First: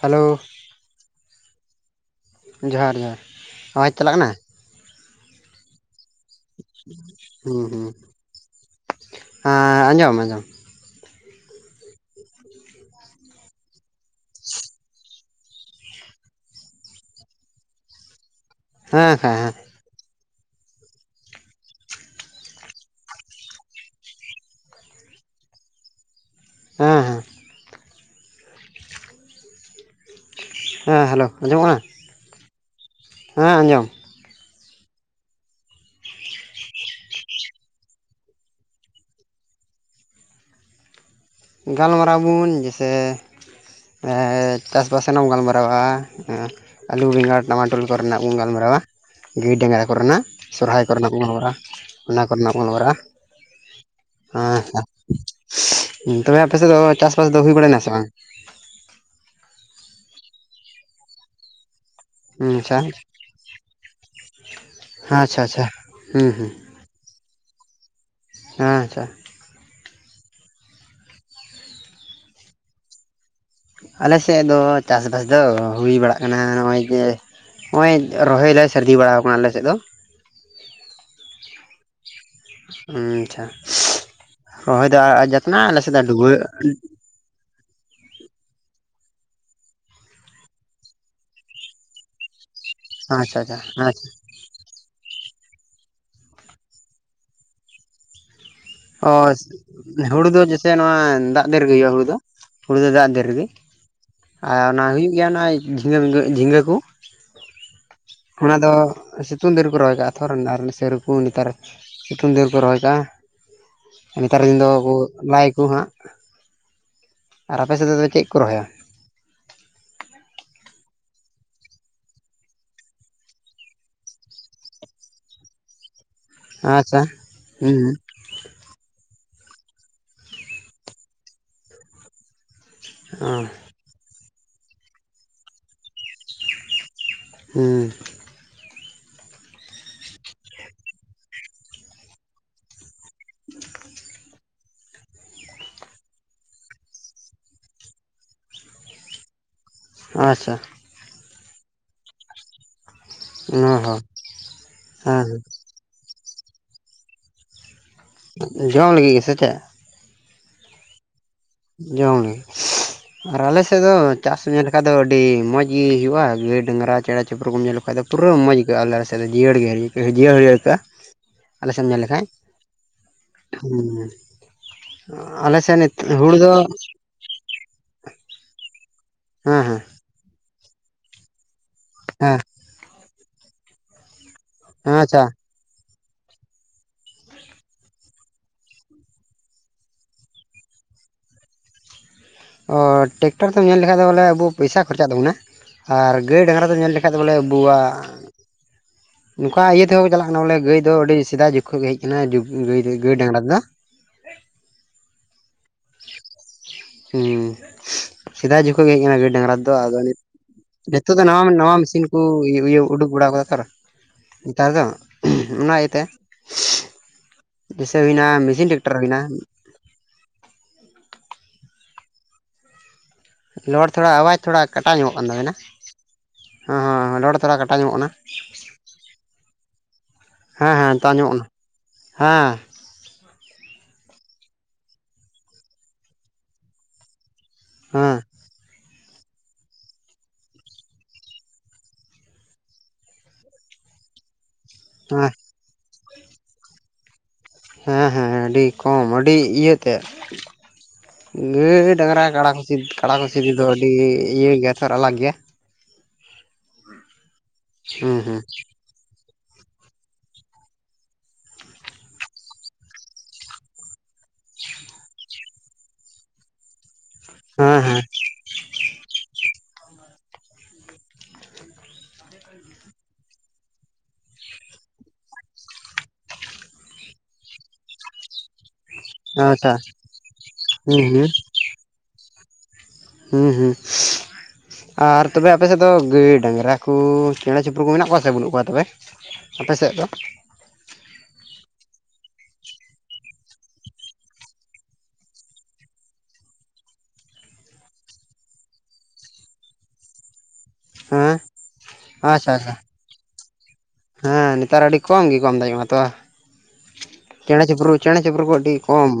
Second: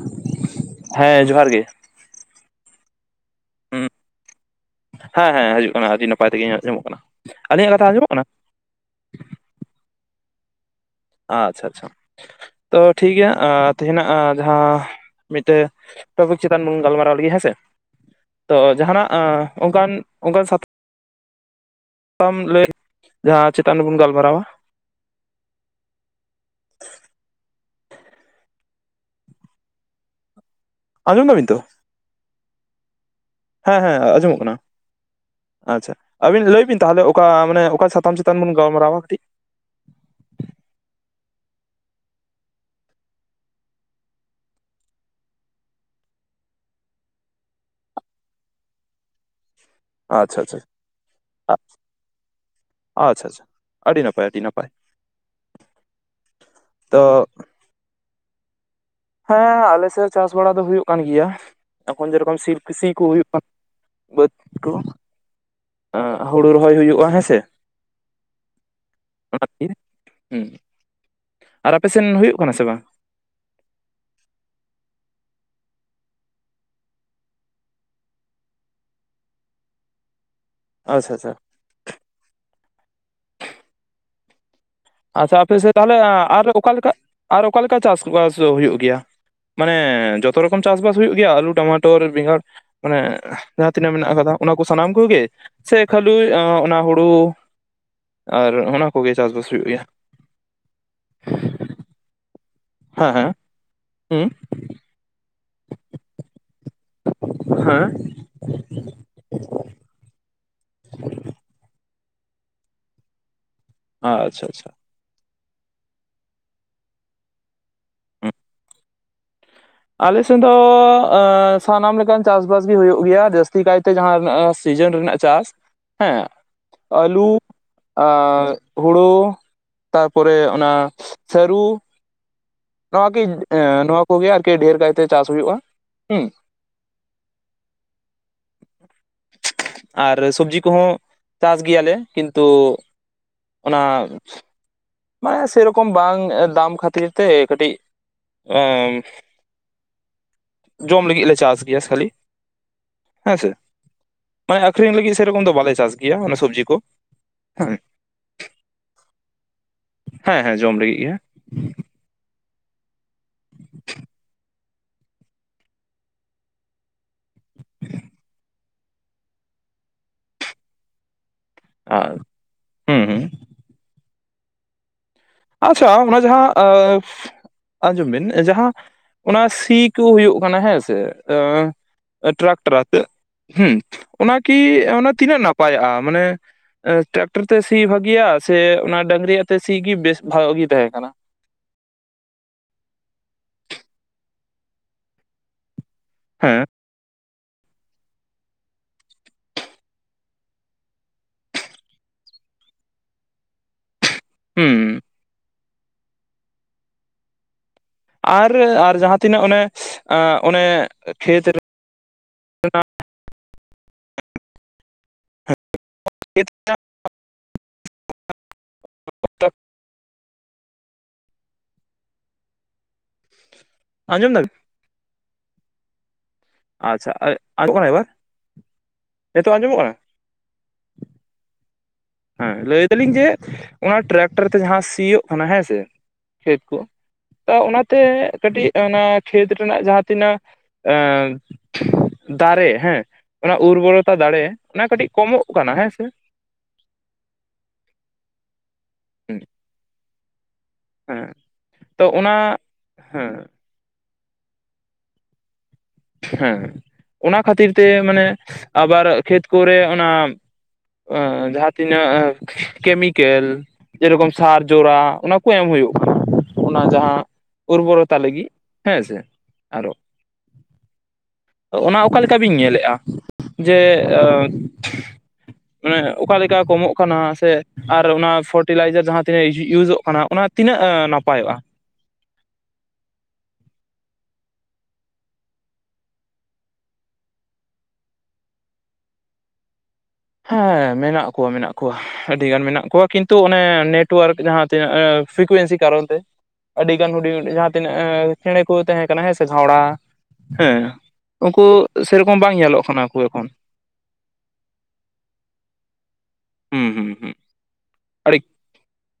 [inaudible] Hello ᱦᱮᱸ ᱡᱚᱦᱟᱨ ᱜᱮ ᱾ ᱡᱚᱦᱟᱨ ᱡᱚᱦᱟᱨ ᱦᱩᱸ ᱟᱣᱟᱡᱽ ᱪᱟᱞᱟᱜ ᱠᱟᱱᱟ? ᱦᱮᱸ ᱦᱮᱸ ᱦᱤᱡᱩᱜ ᱠᱟᱱᱟ ᱟᱹᱰᱤ ᱱᱟᱯᱟᱭ ᱛᱮᱜᱮ ᱟᱸᱡᱚᱢᱚᱜ ᱠᱟᱱᱟ, ᱦᱩᱸ ᱟᱞᱤᱧᱟᱜ ᱦᱩᱸ ᱠᱟᱛᱷᱟ ᱟᱸᱡᱚᱢᱚᱜ ᱠᱟᱱᱟ? ᱦᱮᱸ ᱟᱸᱡᱚᱢ ᱟᱸᱡᱚᱢ ᱟᱪᱪᱷᱟ ᱟᱪᱪᱷᱟ ᱛᱚ ᱴᱷᱤᱠᱜᱮᱭᱟ ᱛᱦᱮᱱᱟᱸᱜ ᱡᱟᱦᱟᱸ ᱢᱤᱫᱴᱮᱱ ᱴᱚᱯᱤᱠ ᱪᱮᱛᱟᱱ ᱵᱚᱱ ᱜᱟᱞᱢᱟᱨᱟᱣ ᱞᱟᱹᱜᱤᱫ ᱦᱮᱸᱥᱮ, ᱛᱚ ᱡᱟᱦᱟ ᱱᱟᱸᱜ ᱦᱮᱸ ᱦᱮᱸ ᱦᱮᱸ ᱚᱱᱠᱟᱱ ᱚᱱᱠᱟᱱ ᱥᱟᱛᱼᱼ ᱢ [unintelligible] ᱞᱟᱹᱭ ᱡᱟᱦᱟᱸ ᱪᱮᱛᱟᱱ ᱨᱮᱵᱚᱱ ᱜᱟᱞᱢᱟᱨᱟᱣᱟ ᱾ ᱦᱮᱸ ᱦᱮᱸ ᱦᱮᱸ ᱟᱸᱡᱚᱢ ᱦᱮᱞᱳ ᱫᱟᱵᱤᱱ ᱛᱚ ᱟᱸᱡᱚᱢᱚᱜ ᱠᱟᱱᱟ? ᱦᱮᱸ ᱦᱮᱸ ᱟᱸᱡᱚᱢᱚᱜ ᱠᱟᱱᱟ᱾ ᱟᱪᱪᱷᱟ, ᱟᱹᱵᱤᱱ ᱞᱟᱹᱭ ᱵᱤᱱ ᱛᱟᱦᱚᱞᱮ ᱚᱠᱟ ᱢᱟᱱᱮ ᱚᱠᱟ ᱥᱟᱛᱟᱢ ᱪᱮᱛᱟᱱ ᱵᱚᱱ ᱜᱟᱞᱢᱟᱨᱟᱣᱟ ᱠᱟᱹᱴᱤᱡ? ᱜᱟᱞᱢᱟᱨᱟᱣ ᱵᱚᱱ ᱡᱮᱭᱥᱮ ᱮᱻ ᱪᱟᱥᱵᱟᱥ ᱨᱮᱱᱟᱝ ᱮᱢ ᱜᱟᱞ ᱢᱟᱨᱟᱣᱟ᱾ ᱟᱞᱩ ᱵᱮᱸᱜᱟᱲ ᱴᱟᱢᱟ ᱴᱚᱞ ᱠᱚᱨᱮᱱᱟᱜ ᱵᱚᱱ ᱜᱟᱞᱢᱟᱨᱟᱣᱟ, ᱜᱟᱹᱭ ᱰᱟᱝᱨᱟ ᱠᱚᱨᱮᱱᱟᱜ ᱟᱪᱪᱷᱟ ᱟᱪᱪᱷᱟ ᱥᱚᱨᱦᱟᱭ ᱠᱚᱨᱮᱱᱟᱜ ᱵᱚᱱ ᱜᱟᱞᱢᱟᱨᱟᱜᱼᱟ, ᱚᱱᱟ ᱠᱚᱨᱮᱱᱟᱜ ᱵᱚᱱ ᱨᱟᱜᱼᱟ [unintelligible] ᱟᱪᱪᱷᱟ ᱟᱪᱪᱷᱟ ᱟᱹᱰᱤ ᱱᱟᱯᱟᱭ ᱟᱹᱰᱤ ᱱᱟᱯᱟᱭ ᱚᱱᱛᱮᱨᱮ ᱟᱯᱮ ᱥᱮᱫ ᱫᱚ ᱛᱚ ᱪᱟᱥ ᱵᱟᱥ ᱫᱚ ᱦᱩᱭ ᱵᱟᱲᱟᱭᱱᱟ ᱥᱮ ᱵᱟᱝ? ᱦᱮᱸ ᱟᱞᱮ ᱥᱮᱫ ᱪᱟᱥ ᱵᱟᱲᱟ ᱫᱚ ᱦᱩᱭᱩᱜ ᱠᱟᱱ ᱜᱮᱭᱟ, ᱮᱠᱷᱚᱱ ᱡᱮᱨᱚᱠᱚᱢ ᱥᱤᱞ ᱟᱪᱪᱷᱟ ᱥᱤ ᱠᱚ ᱦᱩᱭᱩᱜ ᱠᱟᱱᱟ᱾ ᱵᱟᱹᱫᱽ ᱠᱚ, ᱟᱪᱪᱷᱟ ᱟᱪᱪᱷᱟ ᱦᱩᱸ ᱦᱩᱸ ᱦᱩᱲᱩ ᱨᱚᱦᱚᱭ ᱦᱩᱭᱩᱜᱼᱟ ᱦᱮᱸᱥᱮ ᱾ ᱦᱮᱸ ᱟᱪᱪᱷᱟ ᱦᱩᱸ [unintelligible] ᱟᱨ ᱟᱯᱮ ᱥᱮᱱ ᱦᱩᱭᱩᱜ ᱠᱟᱱᱟ ᱥᱮ ᱵᱟᱝ? ᱟᱞᱮ ᱥᱮᱫ ᱫᱚ ᱪᱟᱥ ᱵᱟᱥ ᱫᱚ ᱦᱩᱭ ᱵᱟᱲᱟᱜ ᱠᱟᱱᱟ ᱱᱚᱜᱼᱚᱭ ᱡᱮ ᱱᱚᱜᱼᱚᱭ ᱨᱚᱦᱚᱭ ᱞᱮ ᱥᱟᱹᱨᱫᱤ ᱵᱟᱲᱟᱣ ᱟᱠᱟᱱᱟ ᱟᱞᱮ ᱥᱮᱫ ᱫᱚ᱾ ᱟᱪᱪᱷᱟ ᱟᱪᱪᱷᱟ ᱟᱪᱪᱷᱟ, ᱨᱚᱦᱚᱭ ᱫᱚ ᱟᱪᱪᱷᱟ ᱟᱯᱮ ᱡᱚᱛᱱᱟᱜ ᱟᱞᱮ ᱛᱟᱦᱚᱞᱮ ᱥᱮᱫ ᱰᱩᱵᱟᱹᱜ ᱟᱨ ᱚᱠᱟᱞᱮᱠᱟ ᱟᱨ ᱚᱠᱟ ᱞᱮᱠᱟ ᱪᱟᱥ ᱵᱟᱥ ᱦᱩᱭᱩᱜ ᱜᱮᱭᱟ? ᱢᱟᱱᱮ ᱡᱚᱛᱚ ᱨᱚᱠᱚᱢ ᱪᱟᱥ ᱵᱟᱥ ᱦᱩᱭᱩᱜ ᱜᱮᱭᱟ ᱟᱞᱩ, ᱴᱟᱢᱟᱴᱚᱨ, ᱵᱮᱸᱜᱟᱲ ᱢᱟᱱᱮ ᱟᱪᱪᱷᱟ ᱟᱪᱪᱷᱟ ᱡᱟᱦᱟᱸ ᱛᱤᱱᱟᱹᱜ ᱟᱪᱪᱷᱟ ᱢᱮᱱᱟᱜ ᱟᱠᱟᱫᱟ᱾ ᱚᱱᱟ ᱠᱚ ᱥᱟᱱᱟᱢ ᱠᱚᱜᱮ ᱥᱮ ᱠᱷᱟᱹᱞᱤ ᱚᱱᱟ ᱦᱩᱲᱩ? ᱟᱨ ᱚᱱᱟ ᱚ ᱠᱚᱜᱮ ᱪᱟᱥᱵᱟᱥ ᱦᱩᱭᱩᱜ ᱜᱮᱭᱟ᱾ ᱦᱩᱲᱩ ᱫᱚ ᱡᱮᱭᱥᱮ ᱱᱚᱣᱟ ᱫᱟᱜ ᱫᱤᱱ ᱨᱮᱜᱮ ᱦᱩᱭᱩᱜᱼᱟ, ᱦᱩᱲᱩ ᱫᱚ ᱦᱩᱲᱩ ᱫᱚ ᱫᱟᱜ ᱦᱮᱸ ᱫᱤᱱ ᱦᱮᱸ ᱨᱮᱜᱮ ᱟᱨ ᱟᱨ ᱦᱩᱭᱩᱜ ᱜᱮᱭᱟ ᱚᱱᱟ ᱡᱷᱤᱸᱜᱟᱹ ᱢᱤᱜᱟᱹ ᱡᱷᱤᱸᱜᱟᱹ ᱠᱚ ᱾ [inaudible] ᱦᱩᱸ ᱚᱱᱟ ᱫᱚ, ᱥᱤᱛᱩᱝ ᱫᱤᱱ ᱨᱮᱠᱚ ᱨᱚᱦᱚᱭ ᱠᱟᱜᱼᱟ ᱛᱷᱚᱨ ᱥᱮ ᱚᱨᱠᱚᱢ ᱱᱮᱛᱟᱨᱼᱼ ᱥᱤᱛᱩᱝ ᱫᱤᱱ ᱨᱮᱠᱚ ᱨᱚᱦᱚᱭ ᱠᱟᱜᱼᱟ ᱾ ᱱᱮᱛᱟᱨ ᱟᱪᱪᱷᱟ ᱫᱤᱱ ᱫᱚ ᱟᱪᱪᱷᱟ ᱞᱟᱭ ᱟᱠᱚ ᱦᱟᱸᱜ, ᱟᱨ ᱟᱯᱮ ᱥᱮᱫ ᱫᱚ ᱪᱮᱫ ᱠᱚ ᱨᱚᱦᱚᱭᱟ? ᱟᱞᱮ ᱥᱮᱫ ᱫᱚ ᱥᱟᱱᱟᱢ ᱞᱮᱠᱟᱱ ᱪᱟᱥ ᱵᱟᱥ ᱜᱤ ᱦᱩᱭᱩᱜ ᱜᱮᱭᱟ ᱡᱟᱹᱥᱛᱤ ᱠᱟᱭᱛᱮ ᱡᱟᱦᱟᱸᱱᱟᱜ ᱥᱤᱡᱤᱱ ᱨᱮᱱᱟᱜ ᱪᱟᱥ ᱦᱮᱸ ᱟᱪᱪᱷᱟ ᱟᱹᱞᱩ, ᱦᱩᱸ ᱟᱨ ᱦᱩᱲᱩ, ᱛᱟᱨᱯᱚᱨᱮ ᱚᱱᱟ ᱥᱟᱹᱨᱩ ᱾ ᱱᱚᱣᱟᱠᱤ ᱚ ᱮ ᱱᱚᱣᱟ ᱠᱚᱜᱮ ᱟᱨᱠᱤ ᱰᱷᱮᱨ ᱠᱟᱭᱛᱮ ᱪᱟᱥ ᱦᱩᱭᱩᱜᱼᱟ ᱦᱩᱸ᱾ ᱦᱮᱸ ᱟᱨ ᱥᱚᱵᱡᱤ ᱠᱚᱦᱚᱸ ᱪᱟᱥ ᱜᱮᱭᱟᱞᱮ ᱠᱤᱱᱛᱩ ᱚᱱᱟ ᱢᱟᱱᱮ ᱥᱮ ᱨᱚᱠᱚᱢ ᱵᱟᱝ ᱫᱟᱢ ᱠᱷᱟᱹᱛᱤᱨ ᱛᱮ ᱠᱟᱹᱴᱤᱡ ᱟᱪᱪᱷᱟ ᱡᱚᱢ ᱞᱟᱹᱜᱤᱫ ᱞᱮ ᱪᱟᱥ ᱜᱮᱭᱟ ᱠᱷᱟᱹᱞᱤ ᱾ ᱦᱮᱸᱥᱮ ᱚ ᱦᱚᱸ ᱢᱟᱱᱮ ᱟᱠᱷᱨᱤᱧ ᱞᱟᱹᱜᱤᱫ ᱦᱮᱸ ᱥᱮᱨᱚᱠᱚᱢ ᱫᱚ ᱵᱟᱞᱮ ᱪᱟᱥ ᱜᱮ ᱾ ᱜᱮᱭᱟ ᱚᱱᱟ ᱥᱚᱵᱡᱤ ᱠᱚ ᱦᱮᱸ ᱾ ᱡᱚᱢ ᱞᱟᱹᱜᱤᱫ ᱜᱮᱥᱮ ᱪᱮᱫ? ᱦᱮᱸ ᱦᱮᱸ ᱡᱚᱢ ᱞᱟᱹᱜᱤᱫ ᱜᱮ ᱾ ᱡᱚᱢ ᱞᱟᱹᱜᱤᱫ ᱜᱮ ᱟᱨ ᱟᱞᱮ ᱥᱮᱫ ᱫᱚ ᱪᱟᱥ ᱧᱮᱞ [unintelligible] ᱫᱚ ᱟᱹᱰᱤ ᱢᱚᱡᱽ ᱜᱮ ᱦᱩᱭᱩᱜᱼᱟ ᱾ ᱜᱟᱹᱭ ᱰᱟᱝᱨᱟ ᱪᱮᱬᱮ ᱪᱤᱯᱨᱩ ᱧᱮᱞ ᱞᱮᱠᱟᱱ ᱫᱚ ᱯᱩᱨᱟᱹ ᱢᱚᱡᱽ ᱜᱮ ᱾ ᱟᱞᱮ ᱥᱮᱫ ᱫᱚ ᱡᱤᱭᱟᱹᱲ ᱟᱹᱭᱠᱟᱹᱜᱼᱟ ᱡᱤᱭᱟᱹᱲ ᱟᱹᱭᱠᱟᱹᱜᱼᱟ ᱟᱞᱮ ᱥᱮᱫ ᱮᱢ ᱧᱮᱞ ᱟᱨ ᱞᱮᱠᱷᱟᱱ ᱦᱩᱸ ᱦᱩᱸ ᱾ ᱦᱩᱸ ᱟᱞᱮ ᱥᱮ ᱱᱤᱛ ᱦᱩᱲᱩ ᱫᱚ [unintelligible] ᱟᱸᱡᱚᱢ ᱵᱤᱱ ᱡᱟᱦᱟᱸ ᱚᱱᱟ ᱦᱮᱸ ᱥᱤ ᱦᱮᱸ ᱪᱤᱠᱟᱹᱣ ᱦᱩᱭᱩᱜ ᱠᱟᱱᱟ ᱦᱮᱸᱥᱮ ᱦᱮᱸ ᱴᱨᱟᱠ ᱴᱟᱨ ᱟᱛᱮ ᱦᱮᱸ ᱾ ᱚᱱᱟ ᱠᱤ ᱦᱮᱸ ᱚᱱᱟ ᱟᱪᱪᱷᱟ ᱛᱤᱱᱟᱹᱜ ᱱᱟᱯ ᱟᱭᱚᱜᱼᱟ ᱢᱟᱱᱮ ᱴᱮᱨᱟᱠ ᱴᱟᱨ ᱛᱮ ᱥᱤ ᱵᱷᱟᱜᱤᱭᱟ ᱥᱮ ᱚᱱᱟ ᱰᱟᱝᱨᱤᱭᱟᱜ ᱛᱮ ᱥᱤ ᱜᱮ ᱵᱮᱥ [unintelligible] ᱜᱮ ᱛᱟᱦᱮᱸ ᱠᱟᱱᱟ ᱾ ᱚᱻ ᱴᱮᱠᱴᱟᱨ ᱛᱮᱢ ᱧᱮᱞ ᱞᱮᱠᱷᱟᱱ ᱫᱚ ᱵᱚᱞᱮ ᱟᱵᱚ ᱯᱚᱭᱥᱟ ᱠᱷᱚᱨᱪᱟᱜ ᱛᱟᱵᱚᱱᱟ ᱾ ᱟᱨ ᱜᱟᱹᱭ ᱦᱮᱸ ᱰᱟᱝᱨᱟ ᱫᱚ ᱧᱮᱞ ᱞᱮᱠᱷᱟᱡ ᱫᱚ ᱵᱚᱞᱮ ᱟᱵᱚᱣᱟᱜ ᱱᱚᱝᱠᱟ ᱤᱭᱟᱹ ᱛᱮᱦᱚᱸ ᱠᱚ ᱪᱟᱞᱟᱜ ᱠᱟᱱᱟ ᱵᱚᱞᱮ ᱜᱟᱹᱭ ᱫᱚ ᱟᱹᱰᱤ ᱥᱮᱫᱟᱭ ᱡᱩᱜᱽ ᱜᱮ ᱦᱮᱡ ᱟᱠᱟᱱᱟ᱾ [unintelligible] ᱜᱟᱹᱭ ᱰᱟᱝᱨᱟ ᱫᱚ᱾ ᱦᱩᱸᱻ ᱦᱩᱸ ᱟᱨ ᱥᱮᱫᱟᱭ ᱡᱩᱜᱽ ᱠᱷᱚᱡ ᱜᱮ ᱟᱨ ᱦᱮᱡ ᱡᱟᱦᱟᱸ ᱟᱠᱟᱱᱟ ᱜᱟᱹᱭ ᱛᱤᱱᱟᱹᱜ ᱰᱟᱝᱨᱟ ᱚᱱᱮ ᱫᱚ ᱟᱫᱚ ᱟᱸ ᱚᱱᱮ ᱱᱤᱛᱚᱜ ᱫᱚ ᱱᱟᱣᱟ, ᱠᱷᱮᱛ ᱨᱮ ᱱᱟᱣᱟ ᱢᱮᱥᱤᱱ ᱠᱚ ᱤᱭᱟᱹ ᱤᱭᱟᱹ ᱩᱰᱩᱠ ᱵᱟᱲᱟ ᱟᱠᱟᱫᱟ ᱛᱚ ᱱᱮᱛᱟᱨ ᱫᱚ ᱚᱱᱟ ᱤᱭᱟᱹᱛᱮ ᱾ [unintelligible] ᱡᱮᱭᱥᱮ ᱦᱩᱭ ᱱᱟ ᱢᱮᱥᱤᱱ ᱴᱨᱟᱠᱴᱟᱨ ᱦᱩᱭ ᱱᱟ᱾ ᱨᱚᱲ ᱛᱷᱚᱲᱟ ᱟᱸᱡᱚᱢ ᱟᱣᱟᱡ ᱫᱟᱵᱤᱱ ᱛᱷᱚᱲᱟ ᱠᱟᱴᱟᱣ ᱧᱚᱜᱚᱜ ᱠᱟᱱ ᱛᱟᱵᱮᱱᱟ ᱾ ᱟᱪᱪᱷᱟ ᱦᱮᱸᱻ ᱞᱚᱲ ᱛᱷᱚᱲᱟ ᱟᱸᱡᱚᱢᱚᱜ ᱠᱟᱴᱟᱣ ᱧᱚᱜᱚᱜ ᱮᱵᱟᱨ ᱠᱟᱱᱟ ᱱᱤᱛᱚᱜ ᱟᱸᱡᱚᱢᱚᱜ ᱠᱟᱱᱟ ᱾ ᱦᱮᱸ ᱦᱮᱸ ᱱᱤᱛᱚᱜ ᱟᱡᱚᱢᱚᱜ ᱠᱟᱱᱟ ᱾ ᱦᱮᱸ ᱞᱟᱹᱭ ᱫᱟᱞᱤᱧ ᱡᱮ ᱚᱱᱟ ᱴᱨᱟᱠᱴᱟᱨ ᱛᱮ ᱡᱟᱦᱟᱸ ᱥᱤᱭᱳᱜ ᱠᱟᱱᱟ ᱦᱮᱸ ᱥᱮ, ᱠᱷᱮᱛ ᱠᱚ ᱚᱱᱟ ᱛᱮ ᱦᱮᱸ ᱠᱟᱹᱴᱤᱡ ᱚᱱᱟ ᱠᱷᱮᱛ ᱨᱮᱱᱟᱜ ᱡᱟᱦᱟᱸ ᱛᱤᱱᱟᱹᱜ ᱫᱟᱲᱮ ᱦᱮᱸ ᱚᱱᱟ ᱩᱨᱵᱚᱨᱚᱛᱟ ᱫᱟᱲᱮ ᱚᱱᱟ ᱠᱟᱹᱴᱤᱡ ᱦᱮᱸ ᱠᱚᱢᱚᱜ ᱠᱟᱱᱟ ᱦᱮᱸ ᱥᱮ ᱦᱮᱸ ᱦᱮᱸ ᱟᱹᱰᱤ ᱠᱚᱢ ᱟᱹᱰᱤ ᱤᱭᱟᱹᱛᱮᱜ ᱦᱮᱸ ᱜᱟᱹᱭ ᱛᱚ ᱰᱟᱝᱨᱟ ᱚᱱᱟ ᱦᱮᱸ [unintelligible] ᱫᱚ ᱟᱹᱰᱤ ᱤᱭᱟᱹ ᱜᱮᱭᱟ ᱟᱞᱟᱜᱽ ᱜᱮᱭᱟ ᱾ ᱦᱮᱸ ᱚᱱᱟ ᱠᱷᱟᱹᱛᱤᱨ ᱛᱮ ᱦᱩᱸ ᱢᱟᱱᱮ ᱦᱩᱸ ᱟᱵᱟᱨ ᱠᱷᱮᱛ ᱠᱚᱨᱮ ᱚᱱᱟ ᱡᱟᱦᱟᱸ ᱛᱤᱱᱟᱹᱜ ᱠᱮᱢᱤᱠᱮᱞ ᱡᱮᱨᱚᱠᱚᱢ ᱥᱟᱨ ᱡᱚᱨᱟ ᱚᱱᱟ ᱠᱚ ᱮᱢ ᱦᱩᱭᱩᱜ ᱠᱟᱱᱟ ᱾ ᱚᱱᱟ ᱡᱟᱦᱟᱸ ᱦᱮᱸ ᱦᱮᱸ ᱩᱨᱵᱚᱨᱚᱛᱟ ᱞᱟᱹᱜᱤᱫ ᱦᱮᱸ ᱥᱮ ᱟᱨᱚ ᱚᱱᱟ ᱚᱠᱟ ᱞᱮᱠᱟ ᱵᱤᱱ ᱧᱮᱞᱮᱜᱼᱟ? ᱡᱮ ᱢᱟᱱᱮ ᱚᱠᱟ ᱞᱮᱠᱟ ᱠᱚᱢᱚᱜ ᱠᱟᱱᱟ ᱥᱮ ᱟᱨ ᱚᱱᱟ ᱯᱷᱟᱨᱴᱤᱞᱟᱭᱡᱟᱨ ᱡᱟᱦᱟᱸ ᱛᱮ ᱟᱪᱪᱷᱟ ᱤᱭᱩᱡᱚᱜ ᱠᱟᱱᱟ ᱚᱱᱟ ᱛᱤᱱᱟᱹᱜ ᱦᱩᱸ ᱦᱩᱸ ᱱᱟᱯᱟᱭᱚᱜᱼᱟ? ᱦᱮᱸ ᱦᱮᱸ ᱟᱨ ᱛᱚᱵᱮ ᱟᱯᱮ ᱥᱮᱫ ᱫᱚ ᱜᱟᱹᱭ ᱰᱟᱝᱨᱟ ᱠᱚ ᱪᱮᱬᱮ ᱪᱤᱯᱨᱩ ᱠᱚ ᱢᱮᱱᱟᱜ ᱠᱚᱣᱟ ᱥᱮ ᱵᱟᱹᱱᱩᱜ ᱠᱚᱣᱟ ᱛᱚᱵᱮ? ᱟᱯᱮ ᱥᱮᱫ ᱫᱚ ᱦᱮᱸ ᱢᱮᱱᱟᱜ ᱠᱚᱣᱟ ᱢᱮᱱᱟᱜ ᱠᱚᱣᱟ ᱾ ᱟᱹᱰᱤᱜᱟᱱ ᱢᱮᱱᱟᱜ ᱠᱚᱣᱟ ᱾ ᱠᱤᱱᱛᱩ ᱚᱱᱮ ᱱᱮᱴᱳᱣᱟᱨᱠ ᱡᱟᱦᱟᱸ ᱛᱤᱱᱟᱹᱜ ᱯᱷᱨᱤᱠᱩᱭᱮᱱᱥᱤ ᱠᱟᱨᱚᱱ ᱛᱮ ᱟᱹᱰᱤ ᱜᱟᱱ ᱦᱩᱰᱤᱧ-ᱦᱤᱰᱤᱧ ᱡᱟᱦᱟᱸ ᱛᱤᱱᱟᱹᱜ ᱪᱮᱬᱮ ᱠᱚ ᱛᱟᱦᱮᱸ ᱠᱟᱱᱟ ᱦᱮᱸ ᱥᱮ ᱜᱷᱟᱣᱲᱟ ᱦᱮᱸ ᱦᱮᱸ ᱩᱱᱠᱩ ᱥᱮ ᱨᱚᱠᱚᱢ ᱟᱪᱪᱷᱟ ᱵᱟᱝ ᱟᱪᱪᱷᱟ ᱧᱮᱞᱚᱜ ᱠᱟᱱᱟ ᱠᱚ ᱮᱠᱷᱚᱱ ᱾ ᱦᱮᱸ ᱱᱮᱛᱟᱨ ᱟᱹᱰᱤ ᱠᱚᱢ ᱜᱮ ᱠᱚᱢ [unintelligible] ᱛᱚ ᱦᱩᱸ ᱦᱩᱸ ᱦᱩᱸ ᱾ ᱪᱮᱬᱮ ᱪᱤᱯᱨᱩ ᱪᱮᱬᱮ ᱪᱤᱯᱨᱩ ᱠᱚ ᱟᱹᱰᱤ ᱠᱚᱢ,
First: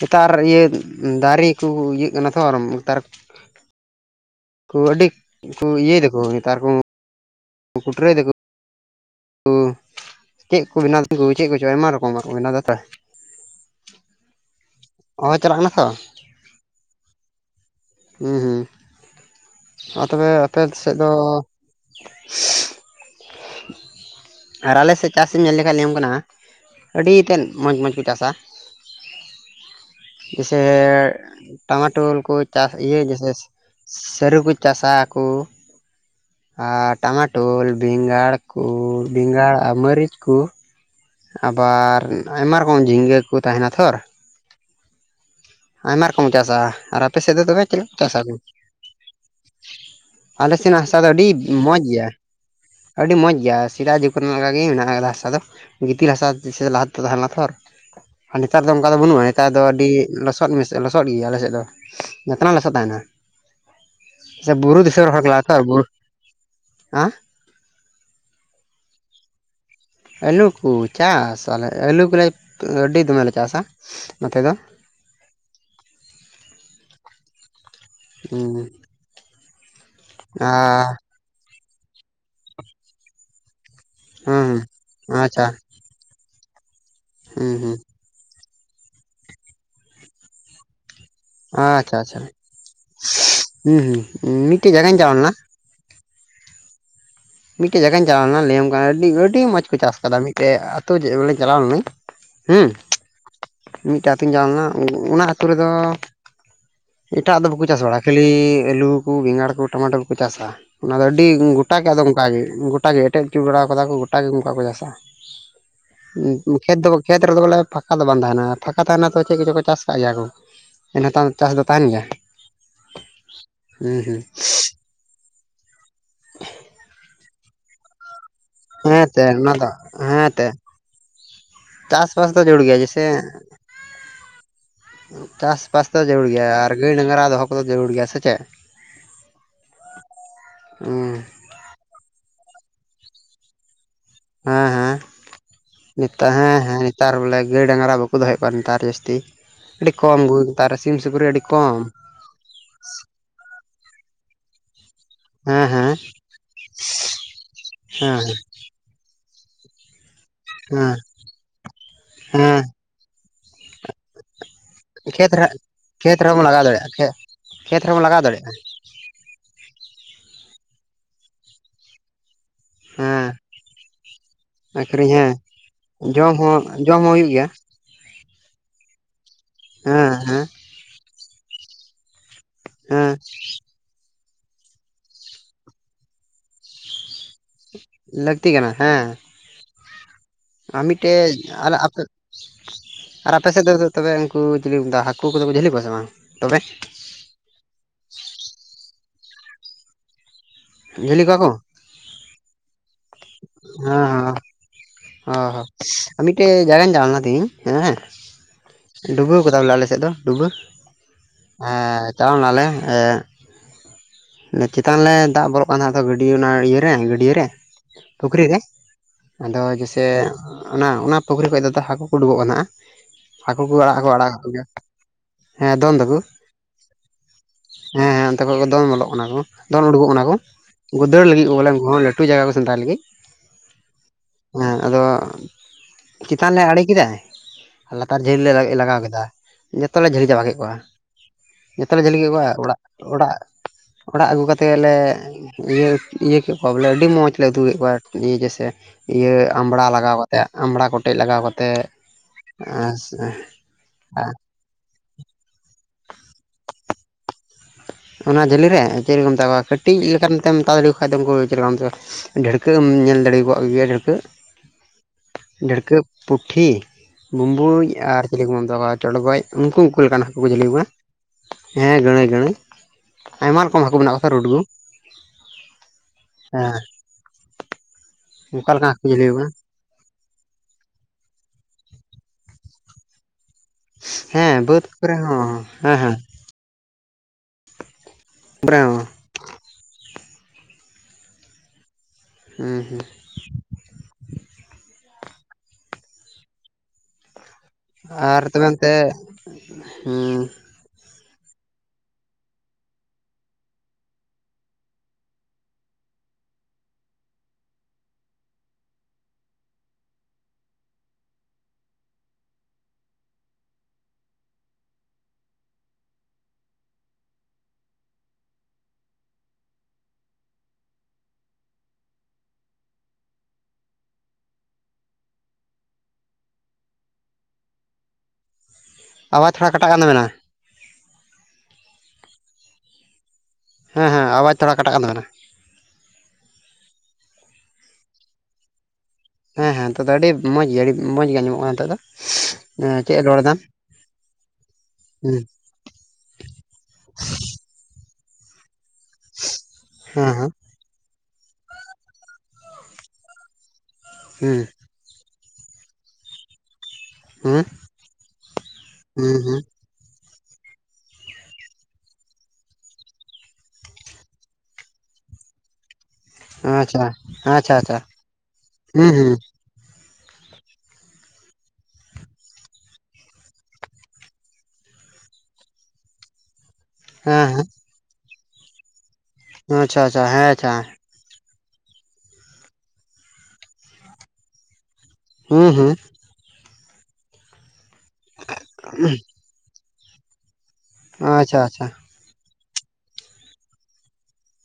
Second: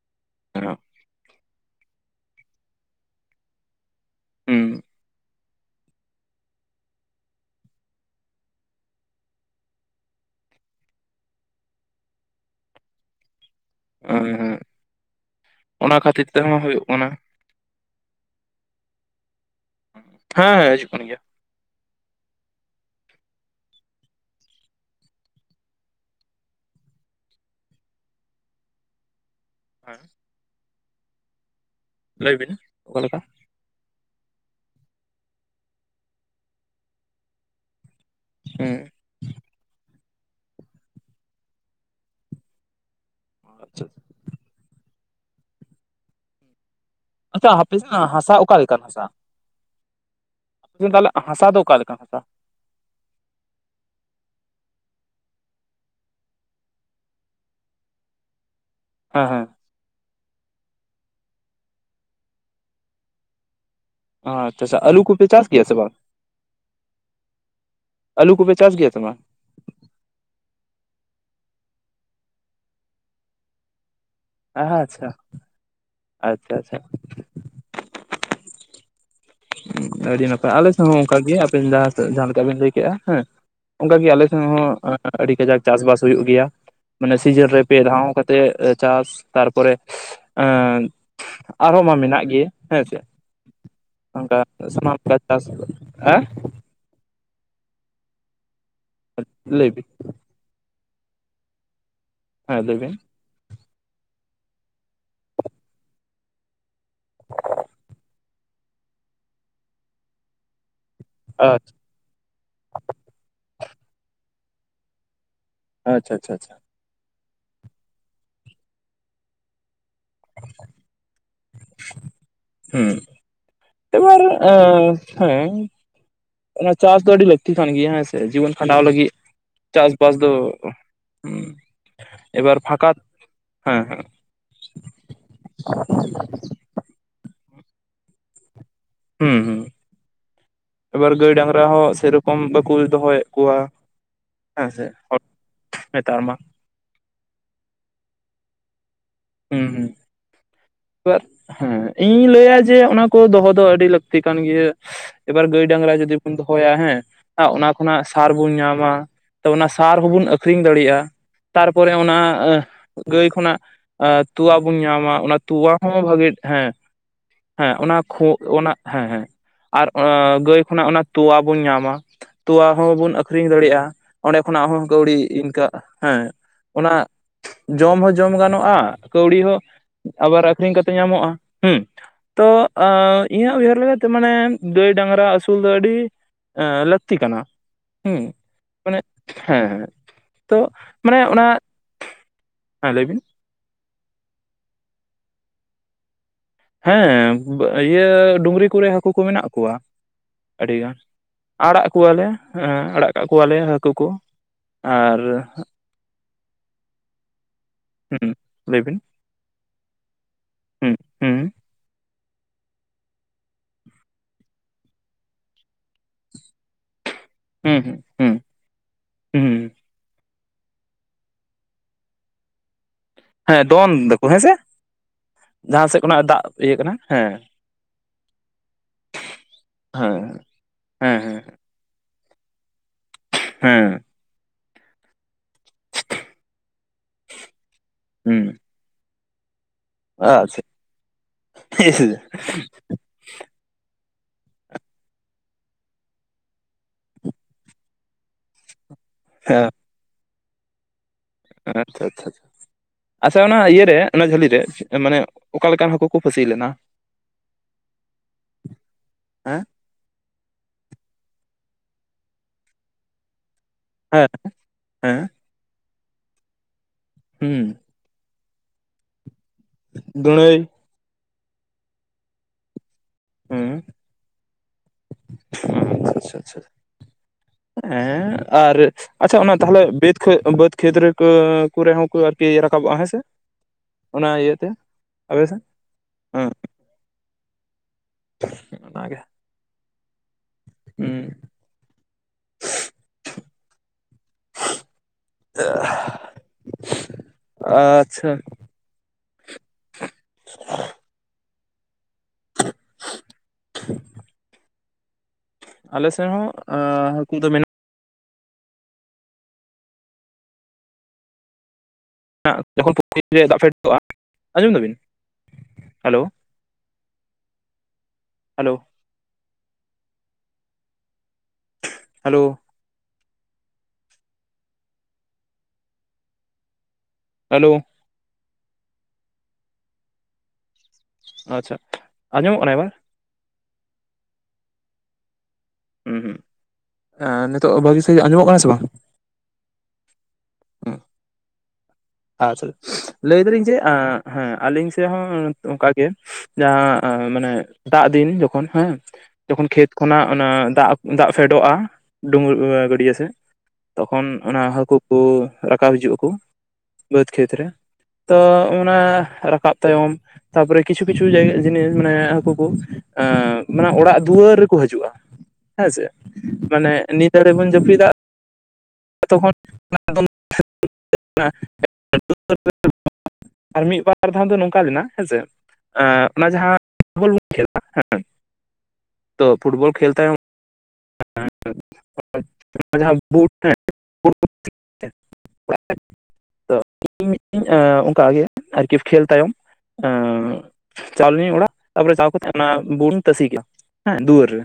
ᱱᱮᱛᱟᱨ ᱤᱭᱟᱹ ᱦᱩᱸ ᱫᱟᱨᱮ ᱠᱚ ᱤᱭᱟᱹᱜ ᱠᱟᱱᱟ ᱛᱷᱚ ᱟᱨ ᱱᱮᱛᱟᱨ ᱦᱮᱸ ᱠᱚ ᱟᱹᱰᱤ ᱠᱚ ᱤᱭᱟᱹᱭ ᱫᱟᱠᱚ ᱱᱮᱛᱟᱨ ᱠᱚ ᱠᱩᱴᱨᱟᱹᱭ ᱫᱟᱠᱳ ᱾ ᱩ ᱪᱮᱫ ᱠᱚ ᱵᱮᱱᱟᱣ ᱫᱟᱠᱩ ᱪᱮᱫ ᱠᱚᱪᱚ ᱟᱭᱢᱟ ᱨᱚᱠᱚᱢᱟᱜ ᱠᱚ ᱵᱮᱱᱟᱣ ᱫᱟᱛᱚ ᱾ ᱩᱸᱜ ᱦᱚᱸ ᱪᱟᱞᱟᱜ ᱠᱟᱱᱟ ᱛᱚ ᱚᱱᱟ ᱠᱷᱟᱹᱛᱤᱨ ᱛᱮᱦᱚᱸ ᱦᱩᱭᱩᱜ ᱠᱟᱱᱟ ᱾ ᱩᱸ ᱦᱩᱸ, ᱟᱨ ᱛᱚᱵᱮ ᱦᱮᱸ ᱟᱯᱮ ᱦᱮᱸ ᱦᱤᱡᱩᱜ ᱥᱮᱫ ᱠᱟᱱ ᱫᱚ ᱜᱮᱭᱟ ᱟᱨ ᱟᱞᱮ ᱥᱮᱫ ᱪᱟᱥ ᱮᱢ ᱧᱮᱞ ᱞᱮᱠᱷᱟᱡ ᱞᱟᱹᱭᱟᱢ ᱠᱟᱱᱟ ᱾ ᱟᱹᱰᱤ ᱛᱮᱫ ᱢᱚᱡᱽ ᱢᱚᱡᱽ ᱠᱚ ᱪᱟᱥᱟ ᱾ ᱦᱚᱭ ᱾ ᱤᱥᱮ ᱴᱟᱢᱟᱴᱳᱞ ᱠᱚ ᱞᱟᱹᱭ ᱵᱤᱱ ᱪᱟᱥ ᱚᱠᱟ ᱤᱭᱟᱹ ᱞᱮᱠᱟ ᱡᱮᱥᱮ‌ ᱥᱟᱹᱨᱩ ᱠᱚ ᱪᱟᱥᱟ ᱠᱩ ᱟᱨ ᱴᱟᱢᱟᱴᱳᱞ ᱵᱮᱸ ᱟ ᱠᱩ ᱦᱮᱸ ᱵᱮᱸᱜᱟᱲ, ᱟᱨ ᱢᱟᱹᱨᱤᱪ ᱠᱩ ᱾ ᱟᱵᱟᱨ ᱟᱭᱢᱟ ᱨᱚᱠᱚᱢ ᱡᱷᱤᱸᱜᱟᱹ ᱠᱚ ᱛᱟᱦᱮᱱᱟ ᱟᱪᱪᱷᱟ ᱛᱷᱚᱨ ᱾ ᱟᱭᱢᱟ ᱨᱚᱠᱚᱢ ᱪᱟᱥᱟ ᱾ ᱟᱨ ᱟᱯᱮ ᱥᱮᱫ ᱫᱚ ᱟᱪᱪᱷᱟ ᱛᱚᱵᱮ ᱟᱯᱮ ᱪᱮᱫᱠᱟ ᱠᱚ ᱥᱮᱱᱟᱜ ᱪᱟᱥᱟ ᱠᱚ? ᱦᱟᱥᱟ ᱚᱠᱟ ᱞᱮᱠᱟᱱ ᱦᱟᱥᱟ ᱟᱞᱮ ᱥᱮᱱᱟᱜ ᱦᱟᱥᱟ ᱫᱚ ᱛᱟᱦᱚᱞᱮ ᱟᱹᱰᱤ ᱚᱠᱟ ᱢᱚᱡᱽ ᱞᱮᱠᱟᱱ ᱜᱮᱭᱟ ᱾ ᱦᱟᱥᱟ? ᱟᱹᱰᱤ ᱢᱚᱸᱡᱽ ᱜᱮᱭᱟ ᱥᱮᱫᱟᱭ ᱡᱩᱜᱽ ᱨᱮᱱᱟᱜ ᱞᱮᱠᱟ ᱜᱮ ᱢᱮᱱᱟᱜ ᱠᱟᱫᱟ ᱦᱟᱥᱟ ᱫᱚ ᱾ ᱜᱤᱛᱤᱞ ᱦᱟᱥᱟ ᱥᱮ ᱞᱟᱦᱟ ᱛᱮᱫᱚ ᱛᱟᱦᱮ ᱞᱮᱱᱟ ᱛᱷᱚᱨ ᱟᱨ ᱱᱮᱛᱟᱨ ᱫᱚ ᱚᱱᱠᱟ ᱫᱚ ᱵᱟᱹᱱᱩᱜ-ᱟ ᱦᱮᱸ ᱦᱮᱸ ᱱᱮᱛᱟᱨ ᱫᱚ ᱟᱹᱰᱤ ᱞᱚᱥ ᱠᱟᱫ ᱢᱮᱥ ᱞᱚᱥᱚᱫ ᱜᱮᱭᱟ ᱟᱞᱮ ᱥᱮᱫ ᱫᱚ ᱡᱚᱛᱚᱱᱟᱝ ᱞᱚᱥᱚᱫ ᱛᱟᱦᱮᱱᱟ ᱾ ᱪᱟ ᱟᱪᱪᱷᱟ ᱟᱪᱪᱷᱟ ᱵᱩᱨᱩ ᱫᱤᱥᱚᱢ ᱟᱹᱞᱩ ᱨᱮ ᱦᱚᱲ [unintelligible] ᱠᱚᱯᱮ ᱪᱟᱥ ᱛᱚ ᱜᱮᱭᱟ ᱥᱮ ᱵᱩᱨ ᱵᱟᱝ? ᱟᱸ ᱟᱹᱞᱩ ᱠᱚᱯᱮ ᱪᱟᱥ ᱜᱮᱭᱟ ᱥᱮ ᱵᱟᱝ? ᱟᱹᱞᱩ ᱠᱚ ᱪᱟᱥ, ᱟᱞᱮ ᱟᱹᱞᱩ ᱠᱚᱞᱮ ᱟᱹᱰᱤ ᱫᱚᱢᱮ ᱞᱮ ᱪᱟᱥᱟ ᱱᱚᱛᱮ ᱫᱚ ᱾ ᱟᱪᱪᱷᱟ, ᱟᱪᱪᱷᱟ ᱟᱪᱪᱷᱟ ᱾ ᱩᱸ ᱾ ᱟᱹᱰᱤ ᱱᱟᱯᱟᱭ, ᱟᱞᱮ ᱥᱮᱜ ᱦᱚᱸ ᱚᱝᱠᱟ ᱜᱮ ᱟᱵᱤᱱ ᱡᱟᱦᱟᱸ ᱥᱮᱫ ᱡᱟᱦᱟᱸ ᱞᱮᱠᱟ ᱵᱮᱱ ᱞᱟᱹᱭ ᱠᱮᱜ-ᱟ ᱦᱮᱸ ᱾ ᱚᱝᱠᱟ ᱜᱮ ᱟᱞᱮ ᱥᱮᱜ ᱦᱩᱸ ᱦᱚᱸ ᱦᱩᱸ ᱟᱹᱰᱤ ᱟᱪᱪᱷᱟ ᱠᱟᱡᱟᱠ ᱪᱟᱥᱵᱟᱥ ᱦᱩᱭᱩᱜ ᱜᱮᱭᱟ ᱢᱟᱱᱮ ᱥᱤᱡᱤᱱ ᱦᱩᱸ ᱨᱮ ᱦᱩᱸ ᱯᱮ ᱫᱷᱟᱣ ᱠᱟᱛ ᱛᱮ ᱪᱟᱥ ᱛᱟᱨᱯᱚᱨᱮ ᱟᱸ ᱟᱨᱦᱚᱸ ᱢᱟ ᱟᱪᱪᱷᱟ ᱟᱪᱪᱷᱟ ᱢᱮᱱᱟᱜ ᱜᱮ ᱦᱮᱸᱥᱮ ᱾ ᱦᱩᱸ ᱦᱩᱸ ᱚᱝᱠᱟ ᱢᱤᱫᱴᱮᱡ ᱡᱟᱭᱜᱟᱧ ᱥᱟᱱᱟᱢ ᱪᱟᱞᱟᱣ ᱞᱮᱱᱟ [unintelligible] ᱪᱟᱥ, ᱦᱮᱸ ᱢᱤᱫᱴᱮᱡ ᱡᱟᱭᱜᱟᱧ ᱪᱟᱞᱟᱣ ᱞᱮᱱᱟ ᱞᱟᱹᱭᱟᱢ ᱠᱟᱱᱟ ᱟᱹᱰᱤ ᱟᱹᱰᱤ ᱢᱚᱡᱽ ᱞᱟᱹᱭ ᱠᱚ ᱵᱤᱱ ᱪᱟᱥ ᱠᱟᱫᱟ ᱢᱤᱫᱴᱮᱡ ᱟᱛᱩ ᱡᱮ ᱵᱚᱞᱮᱧ ᱪᱟᱞᱟᱣ ᱞᱮᱱᱟᱹᱧ ᱾ ᱦᱮᱸ ᱦᱩᱸ, ᱞᱟᱹᱭ ᱵᱤᱱ ᱢᱤᱫᱴᱟᱡ ᱟᱛᱩᱧ ᱡᱟᱣ ᱞᱮᱱᱟ ᱚᱱᱟ ᱟᱛᱳ ᱨᱮᱫᱚ ᱮᱴᱟᱜ ᱟᱜ ᱫᱚ ᱵᱟᱠᱚ ᱪᱟᱥ ᱵᱟᱲᱟ ᱠᱷᱟᱹᱞᱤ ᱟᱹᱞᱩ ᱠᱩ ᱵᱮᱸᱜᱟᱲ ᱠᱚ ᱴᱟᱢᱟᱴᱳᱨ ᱠᱚ ᱪᱟᱥᱟ ᱾ ᱚᱱᱟ ᱫᱚ ᱟᱹᱰᱤ ᱜᱚᱴᱟ ᱜᱮ ᱟᱫᱚ ᱚᱝᱠᱟ ᱜᱮ ᱜᱚᱴᱟ ᱜᱮ ᱮᱴᱮᱫ ᱪᱚ ᱵᱟᱲᱟ ᱠᱟᱫᱟ ᱠᱚ ᱜᱚᱴᱟᱜ ᱜᱮ ᱚᱝᱠᱟ ᱠᱚ ᱪᱟᱥᱟ ᱟᱪᱪᱷᱟ ᱟᱪᱪᱷᱟ ᱾ ᱟᱪᱪᱷᱟ ᱩᱸ ᱠᱷᱮᱛ ᱫᱚ ᱠᱷᱮᱛ ᱨᱮᱫᱚ ᱵᱚᱞᱮ ᱯᱷᱟᱸᱠᱟ ᱫᱚ ᱵᱟᱝ ᱛᱟᱦᱮᱱᱟ, ᱯᱷᱟᱸᱠᱟ ᱛᱟᱦᱮᱱᱟ ᱛᱚ ᱪᱮᱫ ᱠᱚᱪᱚ ᱠᱚ ᱪᱟᱥ ᱠᱟᱜ ᱜᱮᱭᱟ ᱠᱚ ᱾ ᱮᱱᱟᱛᱟᱝ ᱪᱟᱥ ᱫᱚ ᱛᱟᱦᱮᱱ ᱜᱮᱭᱟ ᱾ ᱦᱩᱸ ᱮᱵᱟᱨ ᱟᱸ ᱦᱮᱸ ᱚᱱᱟ ᱪᱟᱥ ᱫᱚ ᱟᱹᱰᱤ ᱞᱟᱹᱠᱛᱤ ᱠᱟᱱ ᱜᱮᱭᱟ ᱦᱮᱸᱥᱮ ᱡᱤᱵᱚᱱ ᱠᱷᱟᱸᱰᱟᱣ ᱦᱩᱸ ᱞᱟᱹᱜᱤᱫ ᱦᱮᱸᱛᱮ ᱚᱱᱟ ᱫᱚ ᱪᱟᱥᱵᱟᱥ ᱫᱚ ᱦᱮᱸᱛᱮ ᱦᱮᱸ ᱪᱟᱥᱵᱟᱥ ᱫᱚ ᱮᱵᱟᱨ ᱯᱷᱟᱠᱟ, ᱦᱮᱸ ᱦᱮᱸ ᱾ ᱪᱟᱥ ᱵᱟᱥ ᱫᱚ ᱡᱟᱹᱨᱩᱲ ᱜᱮᱭᱟ, ᱟᱨ ᱜᱟᱹᱭ ᱰᱟᱝᱨᱟ ᱫᱚᱦᱚ ᱠᱚᱫᱚ ᱡᱟᱹᱨᱩᱲ ᱜᱮᱭᱟ ᱥᱮ ᱪᱮᱜ? ᱦᱩᱸ ᱦᱩᱸ ᱦᱩᱸ ᱮᱵᱟᱨ ᱜᱟᱹᱭ ᱰᱟᱝᱨᱟ ᱦᱚᱸ ᱥᱮᱨᱚᱠᱚᱢ ᱵᱟᱠᱚ ᱫᱚᱦᱚᱭᱮᱜ ᱠᱚᱣᱟ ᱾ ᱦᱮᱸ ᱦᱮᱸ, ᱱᱮᱛᱟᱨ ᱱᱤᱛᱟ ᱢᱟ ᱦᱮᱸ ᱦᱮᱸ ᱛᱟᱨ ᱵᱚᱞᱮ ᱜᱟᱹᱭ ᱰᱟᱝᱨᱟ ᱵᱟᱠᱚ ᱫᱚᱦᱚᱭᱮᱜ ᱠᱚᱣᱟ ᱱᱮᱛᱟᱨ ᱡᱟᱹᱥᱛᱤ ᱦᱩᱸ ᱾ ᱦᱩᱸ ᱟᱹᱰᱤ ᱠᱚᱢ [unintelligible] ᱥᱤᱢ ᱥᱩᱠᱨᱤ ᱟᱹᱰᱤ ᱠᱚᱢ ᱾ ᱤᱧᱟᱹᱧ ᱞᱟᱹᱭᱟ ᱡᱮ ᱚᱱᱟ ᱠᱚ ᱫᱚᱦᱚ ᱫᱚ ᱟᱹᱰᱤ ᱞᱟᱹᱠᱛᱤ ᱠᱟᱱ ᱜᱮᱭᱟᱹ ᱾ ᱮᱵᱟᱨ ᱜᱟᱹᱭ ᱦᱮᱸ ᱦᱮᱸ ᱰᱟᱝᱨᱟ ᱡᱩᱫᱤ ᱵᱚᱱ ᱫᱚᱦᱚᱭᱟ ᱦᱮᱸ ᱚᱱᱟ ᱠᱷᱚᱱᱟᱜ ᱦᱮᱸ ᱥᱟᱨ ᱵᱚᱱ ᱧᱟᱢᱟ ᱾ ᱛᱚ ᱚᱱᱟ ᱥᱟᱨ ᱦᱚᱸᱵᱚᱱ ᱟᱹᱷᱨᱤᱧ ᱦᱮᱸ ᱫᱟᱲᱮᱭᱟᱜ-ᱟ, ᱛᱟᱨᱯᱚᱨᱮ ᱚᱱᱟ ᱦᱮᱸ ᱜᱟᱹᱭ ᱠᱷᱚᱱᱟᱜ ᱟ ᱛᱚᱣᱟ ᱵᱚᱱ ᱧᱟᱢᱟ ᱠᱷᱮᱛ ᱚᱱᱟ ᱨᱮ ᱛᱚᱣᱟ ᱦᱚᱸ ᱠᱷᱮᱛ ᱵᱷᱟᱜᱤ ᱨᱮᱦᱚᱸᱢ ᱞᱟᱜᱟᱣ ᱦᱮᱸ ᱫᱟᱲᱮᱭᱟᱜᱼᱟ ᱠᱷᱮᱛ ᱦᱮᱸ ᱠᱷᱮᱛ ᱚᱱᱟ ᱨᱮᱦᱚᱸᱢ ᱞᱟᱜᱟᱣ ᱠᱷᱚ ᱫᱟᱲᱮᱭᱟᱜᱼᱟ ᱚᱱᱟ ᱦᱮᱸ ᱦᱮᱸ᱾ ᱟᱨ ᱚᱱᱟ ᱜᱟᱹᱭ ᱠᱷᱚᱱᱟᱜ ᱚᱱᱟ ᱛᱚᱣᱟ ᱵᱚᱱ ᱧᱟᱢᱟ᱾ ᱛᱳᱣᱟ ᱦᱚᱸᱵᱚᱱ ᱦᱮᱸ ᱟᱹᱷᱨᱤᱧ ᱫᱟᱹᱲᱤᱜ-ᱟ ᱚᱸᱰᱮ ᱠᱷᱚᱱᱟᱜ ᱦᱚᱸ ᱟᱹᱠᱷᱨᱤᱧ ᱠᱟᱹᱣᱰᱤ ᱦᱮᱸ ᱤᱱᱠᱟᱜ-ᱟ᱾ ᱡᱚᱢ ᱦᱚᱸ ᱡᱚᱢ ᱦᱚᱸ ᱦᱩᱭᱩᱜ ᱜᱮᱭᱟ᱾ ᱡᱚᱢ ᱦᱚᱸ ᱡᱚᱢ ᱜᱟᱱᱚᱜ-ᱟ, ᱠᱟᱹᱣᱲᱤ ᱦᱚᱸ ᱦᱮᱸ ᱟᱵᱟᱨ ᱦᱮᱸ ᱟᱹᱠᱷᱨᱤᱧ ᱠᱟᱛᱮ ᱧᱟᱢᱚ-ᱟ᱾ ᱦᱩᱸ᱾ ᱛᱚ ᱦᱮᱸ ᱤᱧᱟᱜ ᱩᱭᱦᱟᱹᱨ ᱞᱮ ᱛᱚ ᱢᱟᱱᱮ ᱜᱟᱹᱭ ᱰᱟᱝᱨᱟ ᱟᱹᱥᱩᱞ ᱫᱚ ᱟᱹᱰᱤ ᱟᱺ ᱞᱟᱹᱠᱛᱤ ᱠᱟᱱᱟ᱾ ᱦᱩᱸ ᱞᱟᱹᱠᱛᱤ ᱠᱟᱱᱟ ᱢᱟᱱᱮ ᱦᱮᱸ᱾ ᱦᱮᱸ ᱦᱮᱸ᱾ ᱛᱚ ᱟ ᱢᱟᱱᱮ ᱢᱤᱫᱴᱟᱹᱡ ᱚᱱᱟ ᱦᱮᱸ ᱞᱟᱹᱭ ᱵᱤᱱ [unintelligible] ᱟᱯᱮ ᱥᱮᱫ ᱫᱚ [unintelligible] ᱛᱚᱵᱮ ᱩᱱᱠᱩ ᱪᱤᱞᱤ ᱢᱮᱛᱟ ᱠᱚᱣᱟ, ᱦᱟᱹᱠᱩ ᱠᱚᱫᱚ ᱠᱚ ᱡᱷᱟᱹᱞᱤ ᱠᱚᱣᱟ ᱥᱮ ᱵᱟᱝ, ᱛᱚᱵᱮ? ᱦᱮᱸ, ᱤᱭᱟᱹ ᱰᱩᱝᱨᱤ ᱠᱚᱨᱮ ᱦᱟᱹᱠᱩ ᱠᱚ ᱢᱮᱱᱟᱜ ᱠᱚᱣᱟ᱾ ᱟᱹᱰᱤ ᱜᱟᱱ᱾ ᱡᱷᱟᱹᱞᱤ ᱠᱚᱣᱟ ᱠᱚ ᱟᱲᱟᱜ ᱠᱚᱣᱟᱞᱮ᱾ ᱮᱸ ᱟᱲᱟᱜ ᱠᱚᱣᱟᱞᱮ ᱦᱟᱹᱠᱩ ᱠᱚ ᱟᱨ ᱢᱤᱫᱴᱟᱹᱡ ᱡᱟᱭᱜᱟᱧ ᱪᱟᱞᱟᱣ ᱞᱮᱱᱟ ᱛᱮᱦᱮᱧ ᱦᱮᱸ᱾ ᱦᱩᱸ ᱞᱟᱹᱭ ᱵᱤᱱ ᱰᱩᱵᱟᱹᱣ ᱠᱟᱫᱟ ᱞᱮ ᱟᱞᱮᱥᱮᱫ ᱫᱚ᱾ ᱰᱩᱵᱟᱹ᱾ ᱦᱩᱸ ᱦᱩᱸ ᱪᱟᱞᱟᱣ ᱞᱮᱱᱟ ᱞᱮ ᱮ ᱪᱮᱛᱟᱱ ᱞᱮ ᱫᱟᱜ ᱵᱚᱞᱚᱜ ᱠᱟᱱᱟ, ᱟᱫᱚ ᱜᱟᱹᱰᱤ ᱚᱱᱟ ᱤᱭᱟᱹᱨᱮ ᱜᱟᱹᱰᱭᱟᱹᱨ ᱨᱮ᱾ ᱦᱩᱸ ᱦᱩᱸ᱾ ᱯᱩᱠᱷᱚᱨᱤ ᱨᱮ᱾ ᱟᱫᱚ ᱦᱩᱸ ᱡᱟᱥᱮ ᱚᱱᱟ ᱚᱱᱟ ᱯᱩᱠᱷᱚᱨᱤ ᱠᱷᱚᱡ ᱟᱫᱚ ᱦᱟᱹᱠᱩ ᱠᱚ ᱩᱰᱩᱵᱚᱜ ᱠᱟᱱᱟ᱾ ᱦᱮᱸ ᱦᱟᱹᱠᱩ ᱠᱚ ᱫᱚᱱ ᱟᱲᱟᱜ ᱫᱚᱠᱚ ᱫᱟᱠᱚ ᱟᱲᱟᱜ ᱠᱟᱜ ᱠᱚ ᱦᱮᱸᱥᱮ ᱜᱮᱭᱟ᱾ ᱦᱮᱸ, ᱡᱟᱦᱟᱸ ᱫᱚᱱ ᱥᱮᱫ ᱫᱚᱠᱚ᱾ ᱠᱷᱚᱱᱟᱜ ᱫᱟᱜ ᱤᱭᱟᱹ ᱠᱟᱱᱟ ᱦᱮᱸ ᱦᱮᱸ ᱦᱮᱸ, ᱚᱱᱛᱮ ᱠᱷᱚᱡ ᱠᱚ ᱫᱚᱱ ᱵᱚᱞᱚᱜ ᱠᱟᱱᱟ ᱠᱚ, ᱫᱚᱱ ᱩᱰᱩᱠᱚᱜ ᱠᱟᱱᱟ ᱠᱚ, ᱦᱮᱸ ᱩᱱᱠᱩ ᱦᱮᱸ ᱫᱟᱹᱲ ᱦᱮᱸ ᱞᱟᱹᱜᱤᱫ ᱠᱚ ᱵᱚᱞᱮ ᱩᱱᱠᱩ ᱞᱟᱹᱴᱩ ᱡᱟᱭᱜᱟ [unintelligible] ᱦᱩᱸ᱾ ᱟᱸ ᱟᱫᱚ ᱪᱮᱛᱟᱱ ᱞᱮ ᱟᱲᱮ ᱠᱮᱫᱟ᱾ ᱞᱟᱛᱟᱨ ᱡᱷᱟᱹᱞᱤ ᱦᱩᱸ ᱞᱮ ᱞᱟᱹᱜ ᱞᱟᱜᱟᱣ ᱠᱮᱫᱟ᱾ ᱡᱚᱛᱚᱞᱮ ᱡᱷᱟᱹᱞᱤ ᱪᱟᱵᱟ ᱠᱮᱫ ᱟᱪᱪᱷᱟ ᱠᱚᱣᱟ᱾ ᱡᱚᱛᱚᱞᱮ ᱡᱷᱟᱹᱞᱤ ᱦᱮᱸ ᱠᱮᱫ ᱠᱚᱣᱟ, ᱚᱲᱟᱜ ᱚᱲᱟᱜ ᱚᱲᱟᱜ ᱟᱹᱜᱩ ᱠᱟᱛᱮᱫ ᱞᱮ ᱤᱭᱟᱹ ᱤᱭᱟᱹ ᱠᱮᱫ ᱠᱚᱣᱟ, ᱵᱚᱞᱮ ᱟᱹᱰᱤ ᱢᱚᱸᱡᱽ ᱞᱮ ᱩᱛᱩ ᱠᱮᱫ ᱠᱚᱣᱟ᱾ ᱤᱭᱟᱹ ᱡᱮᱥᱮ ᱤᱭᱟᱹ ᱟᱢᱵᱽᱲᱟ ᱞᱟᱜᱟᱣ ᱠᱟᱛᱮ, ᱟᱢᱵᱽᱲᱟ ᱠᱚᱴᱮᱡ ᱞᱟᱜᱟᱣ ᱠᱟᱛᱮᱫ᱾ [unintelligible] ᱟᱪᱪᱷᱟ ᱚᱱᱟ ᱤᱭᱟᱹ ᱨᱮ ᱚᱱᱟ ᱡᱷᱟᱹᱞᱤ ᱨᱮ ᱢᱟᱱᱮ ᱚᱠᱟ ᱞᱮᱠᱟᱱ ᱦᱟᱹᱠᱩ ᱠᱚ ᱯᱟᱹᱥᱤ ᱞᱮᱱᱟ? ᱚᱱᱟ ᱡᱷᱟᱹᱞᱤ ᱨᱮ᱾ ᱪᱤᱞᱤ ᱠᱚ ᱢᱮᱛᱟ ᱦᱮᱸ ᱠᱚᱣᱟ ᱴᱤᱡ ᱞᱮᱠᱟᱱ ᱛᱮᱢ ᱦᱟᱛᱟᱣ ᱫᱟᱲᱮ ᱠᱚ ᱠᱷᱟᱡ ᱫᱚ ᱩᱱᱠᱩ ᱪᱮᱫ ᱞᱮᱠᱟ [unintelligible] ᱰᱷᱟᱹᱲᱠᱟᱹᱜ ᱮᱢ ᱧᱮᱞ ᱫᱟᱲᱮᱣᱟᱫ ᱜᱮᱭᱟ ᱰᱷᱟᱹᱲ [unintelligible] ᱦᱮᱸ ᱦᱮᱸ᱾ ᱰᱷᱟᱹᱲᱠᱟᱹᱜ, ᱯᱩᱴᱷᱤ, ᱦᱩᱸ ᱵᱩᱸᱵᱩᱡ ᱟᱨ ᱪᱤᱞᱤ ᱠᱚ ᱢᱮᱛᱟ ᱠᱚᱣᱟ ᱪᱚᱲᱜᱚᱡ ᱩᱱᱠᱩ ᱩᱱᱠᱩ ᱞᱮᱠᱟᱱ ᱦᱟᱹᱠᱩ ᱠᱚ ᱜᱟᱹᱲᱟᱹᱭ ᱡᱷᱟᱹᱞᱤᱜᱼᱟ, ᱦᱮᱸ ᱜᱟᱹᱬᱟᱹᱭ, ᱜᱟᱹᱟᱹᱬᱟᱹᱭ᱾ ᱦᱩᱸᱻ᱾ ᱩᱦᱩᱸ ᱟᱪᱪᱷᱟ ᱟᱪᱪᱷᱟ ᱟᱪᱪᱷᱟ᱾ ᱦᱮᱸ ᱦᱮᱸ ᱚᱱᱠᱟ ᱟᱨ ᱞᱮᱠᱟᱱ ᱦᱟᱹᱠᱩ ᱡᱷᱟᱹᱞᱤ ᱠᱚ ᱟᱪᱪᱷᱟ ᱠᱟᱱᱟ ᱚᱱᱟ ᱛᱟᱦᱞᱮ ᱵᱮᱫᱽ ᱵᱟᱹᱫᱽ ᱠᱷᱮᱛ ᱨᱮᱠᱚ ᱠᱚ ᱨᱮ ᱦᱚᱸᱠᱚ ᱟᱨᱠᱤ ᱨᱟᱠᱟᱵᱚᱜᱼᱟ ᱦᱮᱸ ᱥᱮ? ᱚᱱᱟ ᱦᱮᱸ, ᱤᱭᱟᱹᱛᱮ ᱵᱟᱹᱫᱽ ᱠᱚᱨᱮ ᱟᱯᱮ ᱦᱚᱸ᱾ ᱥᱮᱫ ᱦᱮᱸ ᱦᱮᱸ᱾ [unintelligible] ᱠᱚᱨᱮ ᱦᱚᱸ ᱚᱱᱟ ᱜᱮ᱾ ᱩᱸ᱾ ᱩᱸ ᱦᱩᱸ᱾ [unintelligible] ᱟᱨ ᱟᱪᱪᱷᱟ ᱛᱚᱵᱮ ᱮᱱᱛᱮ? ᱦᱩᱸ᱾ [inaudible] ᱟᱞᱮ ᱥᱮᱱ ᱦᱚᱸ ᱦᱟᱹᱠᱩ ᱫᱚ ᱢᱮᱱᱟᱜ [unintelligible] ᱟᱸᱡᱚᱢ ᱫᱟᱵᱤᱱ? ᱦᱮᱞᱳ! ᱦᱮᱞᱳ! ᱦᱮᱞᱳ! ᱦᱮᱞᱳ! ᱟᱣᱟᱡᱽ ᱛᱷᱚᱲᱟ ᱠᱟᱴᱟᱜ ᱠᱟᱱ ᱛᱟᱵᱤᱱᱟ ᱾ ᱟᱪᱪᱷᱟ, ᱟᱸᱡᱚᱢᱚᱜ ᱠᱟᱱᱟ ᱮᱵᱟᱨ? ᱦᱮᱸ ᱦᱮᱸ ᱟᱣᱟᱡ ᱛᱷᱚᱲᱟ ᱠᱟᱴᱟᱜ ᱠᱟᱱ ᱛᱟᱵᱤᱱᱟ ᱾ ᱩᱸ ᱦᱩᱸᱜ ᱱᱤᱛᱚᱜ ᱵᱷᱟᱹᱜᱤ ᱥᱟᱦᱤᱡ ᱟᱸᱡᱚᱢᱚᱜ ᱠᱟᱱᱟ ᱥᱮ ᱵᱟᱝ? ᱦᱮᱸ ᱦᱮᱸ ᱱᱮᱛᱚᱜ ᱫᱚ ᱟᱹᱰᱤ ᱢᱚᱸᱡᱽ ᱜᱮᱭᱟ ᱟᱹᱰᱤ ᱦᱩᱸ ᱢᱚᱸᱡᱽ ᱜᱮ ᱟᱸᱡᱚᱢᱚᱜ ᱠᱟᱱᱟ ᱱᱤᱛᱚᱜ ᱫᱚ ᱾ ᱟᱪᱪᱷᱟ, ᱞᱟᱹᱭ ᱮᱫᱟᱞᱤᱧ ᱡᱮ ᱦᱮᱸ ᱟᱹᱞᱤᱧ ᱥᱮᱫ ᱦᱮᱸ ᱦᱚᱸ ᱚᱱᱠᱟ ᱜᱮᱼᱼ ᱡᱟᱦᱟᱸ ᱢᱟᱱᱮ ᱫᱟᱜ ᱫᱤᱱ ᱡᱚᱠᱷᱚᱱ ᱦᱮᱸ, ᱡᱚᱠᱷᱚᱱ ᱠᱷᱮᱛ ᱠᱷᱚᱱᱟᱜ ᱦᱮᱸ ᱚᱱᱟ ᱦᱮᱸ ᱫᱟᱜᱼᱼ ᱫᱟᱜ ᱯᱷᱮᱰᱚᱜ-ᱟ ᱰᱩᱢᱩ ᱜᱟᱹᱰᱭᱟᱹ ᱥᱮᱫ ᱛᱚᱠᱷᱚᱱ ᱦᱮᱸ ᱚᱱᱟ ᱦᱟᱹᱠᱩᱼᱼ ᱠᱚ ᱨᱟᱠᱟᱵ ᱦᱤᱡᱩᱜ ᱟᱠᱚ ᱵᱟᱹᱫᱽ ᱠᱷᱮᱛ ᱦᱮᱸ ᱨᱮ, ᱛᱚ ᱚᱱᱟ ᱦᱮᱸ ᱦᱮᱸ ᱨᱟᱠᱟᱵᱼᱼ ᱛᱟᱭᱚᱢ ᱛᱟᱨᱯᱚᱨᱮ ᱠᱤᱪᱷᱩ ᱠᱤᱪᱷᱩ ᱡᱟᱭᱜᱟ ᱡᱤᱱᱤᱥ ᱢᱟᱱᱮ ᱦᱟᱹᱠᱩ ᱠᱚᱼᱼ ᱮ ᱢᱟᱱᱮ ᱚᱲᱟᱜ ᱫᱩᱣᱟᱹᱨ ᱨᱮᱠᱚ ᱦᱤᱡᱩᱜ-ᱟ ᱾ ᱦᱮᱸᱥᱮ ᱢᱟᱱᱮ ᱟᱪᱪᱷᱟ ᱱᱤᱛ ᱟᱲᱮ ᱵᱚᱱ ᱟᱪᱪᱷᱟ ᱟᱪᱪᱷᱟ ᱡᱟᱹᱯᱤᱫᱟ ᱦᱩᱸ ᱦᱩᱸ ᱛᱚᱠᱷᱚᱱᱼᱼ [unintelligible] [unintelligible] ᱟᱨ ᱢᱤᱫ ᱵᱟᱨ ᱫᱷᱟᱣ ᱫᱚ ᱱᱚᱝᱠᱟ ᱞᱮᱱᱟ ᱦᱮᱸᱥᱮ ᱟᱸ ᱚᱱᱟ ᱡᱟᱦᱟᱸ ᱯᱷᱩᱴᱵᱚᱞ ᱦᱮᱸ ᱵᱚᱱ ᱦᱮᱸ ᱾ [unintelligible] ᱦᱟᱸ, ᱯᱷᱩᱴᱵᱚᱞ ᱟᱪᱪᱷᱟ ᱠᱷᱮᱞ ᱟᱪᱪᱷᱟ ᱛᱟᱭᱚᱢ ᱦᱮᱸ ᱟᱪᱷᱟ ᱾ [unintelligible] ᱡᱟᱦᱟᱸ [unintelligible] ᱦᱩᱸ ᱦᱩᱸ [unintelligible] ᱤᱧ ᱢᱤᱫ ᱟᱸ ᱠᱟ ᱜᱮ ᱟᱨ ᱟᱨᱠᱤᱴ ᱠᱷᱮᱞ ᱛᱟᱭᱚᱢ ᱦᱟᱸ ᱪᱟᱞᱟᱣ ᱤᱧ ᱟᱪᱪᱷᱟ ᱚᱲᱟᱜ ᱟᱪᱪᱷᱟ ᱛᱟᱯᱚᱨᱮ ᱪᱟᱞᱟᱣ ᱠᱟᱛᱮ ᱚᱱᱟ ᱵᱩᱱ ᱛᱟᱹᱥᱤ ᱠᱮᱭᱟ ᱦᱮᱸ ᱫᱩᱣᱟᱹᱨ ᱨᱮ,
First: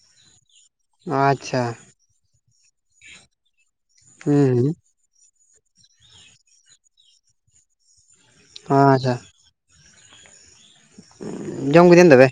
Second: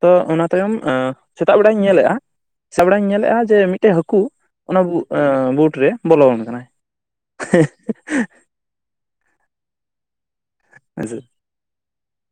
ᱛᱚ ᱚᱱᱟ ᱛᱟᱭᱚᱢ ᱟᱸ ᱥᱮᱛᱟᱜ ᱟᱪᱪᱷᱟ ᱵᱮᱲᱟᱧ ᱧᱮᱞᱮᱫ-ᱟ ᱥᱮᱛᱟᱜ ᱵᱮᱲᱟᱧ ᱧᱮᱞᱮᱜ-ᱟ ᱡᱮ ᱢᱤᱫᱴᱮᱡ ᱦᱟᱹᱠᱩ ᱦᱩᱸ ᱦᱩᱸ ᱚᱱᱟ ᱵᱩᱜ ᱟᱸ ᱵᱩᱴ ᱨᱮ ᱵᱚᱞᱚᱱ ᱠᱟᱱᱟᱭ [unintelligible] ᱟᱸᱪᱷᱟ ᱾ ᱦᱮᱥᱮ ᱾ ᱡᱚᱢ [unintelligible] ᱛᱚᱵᱮ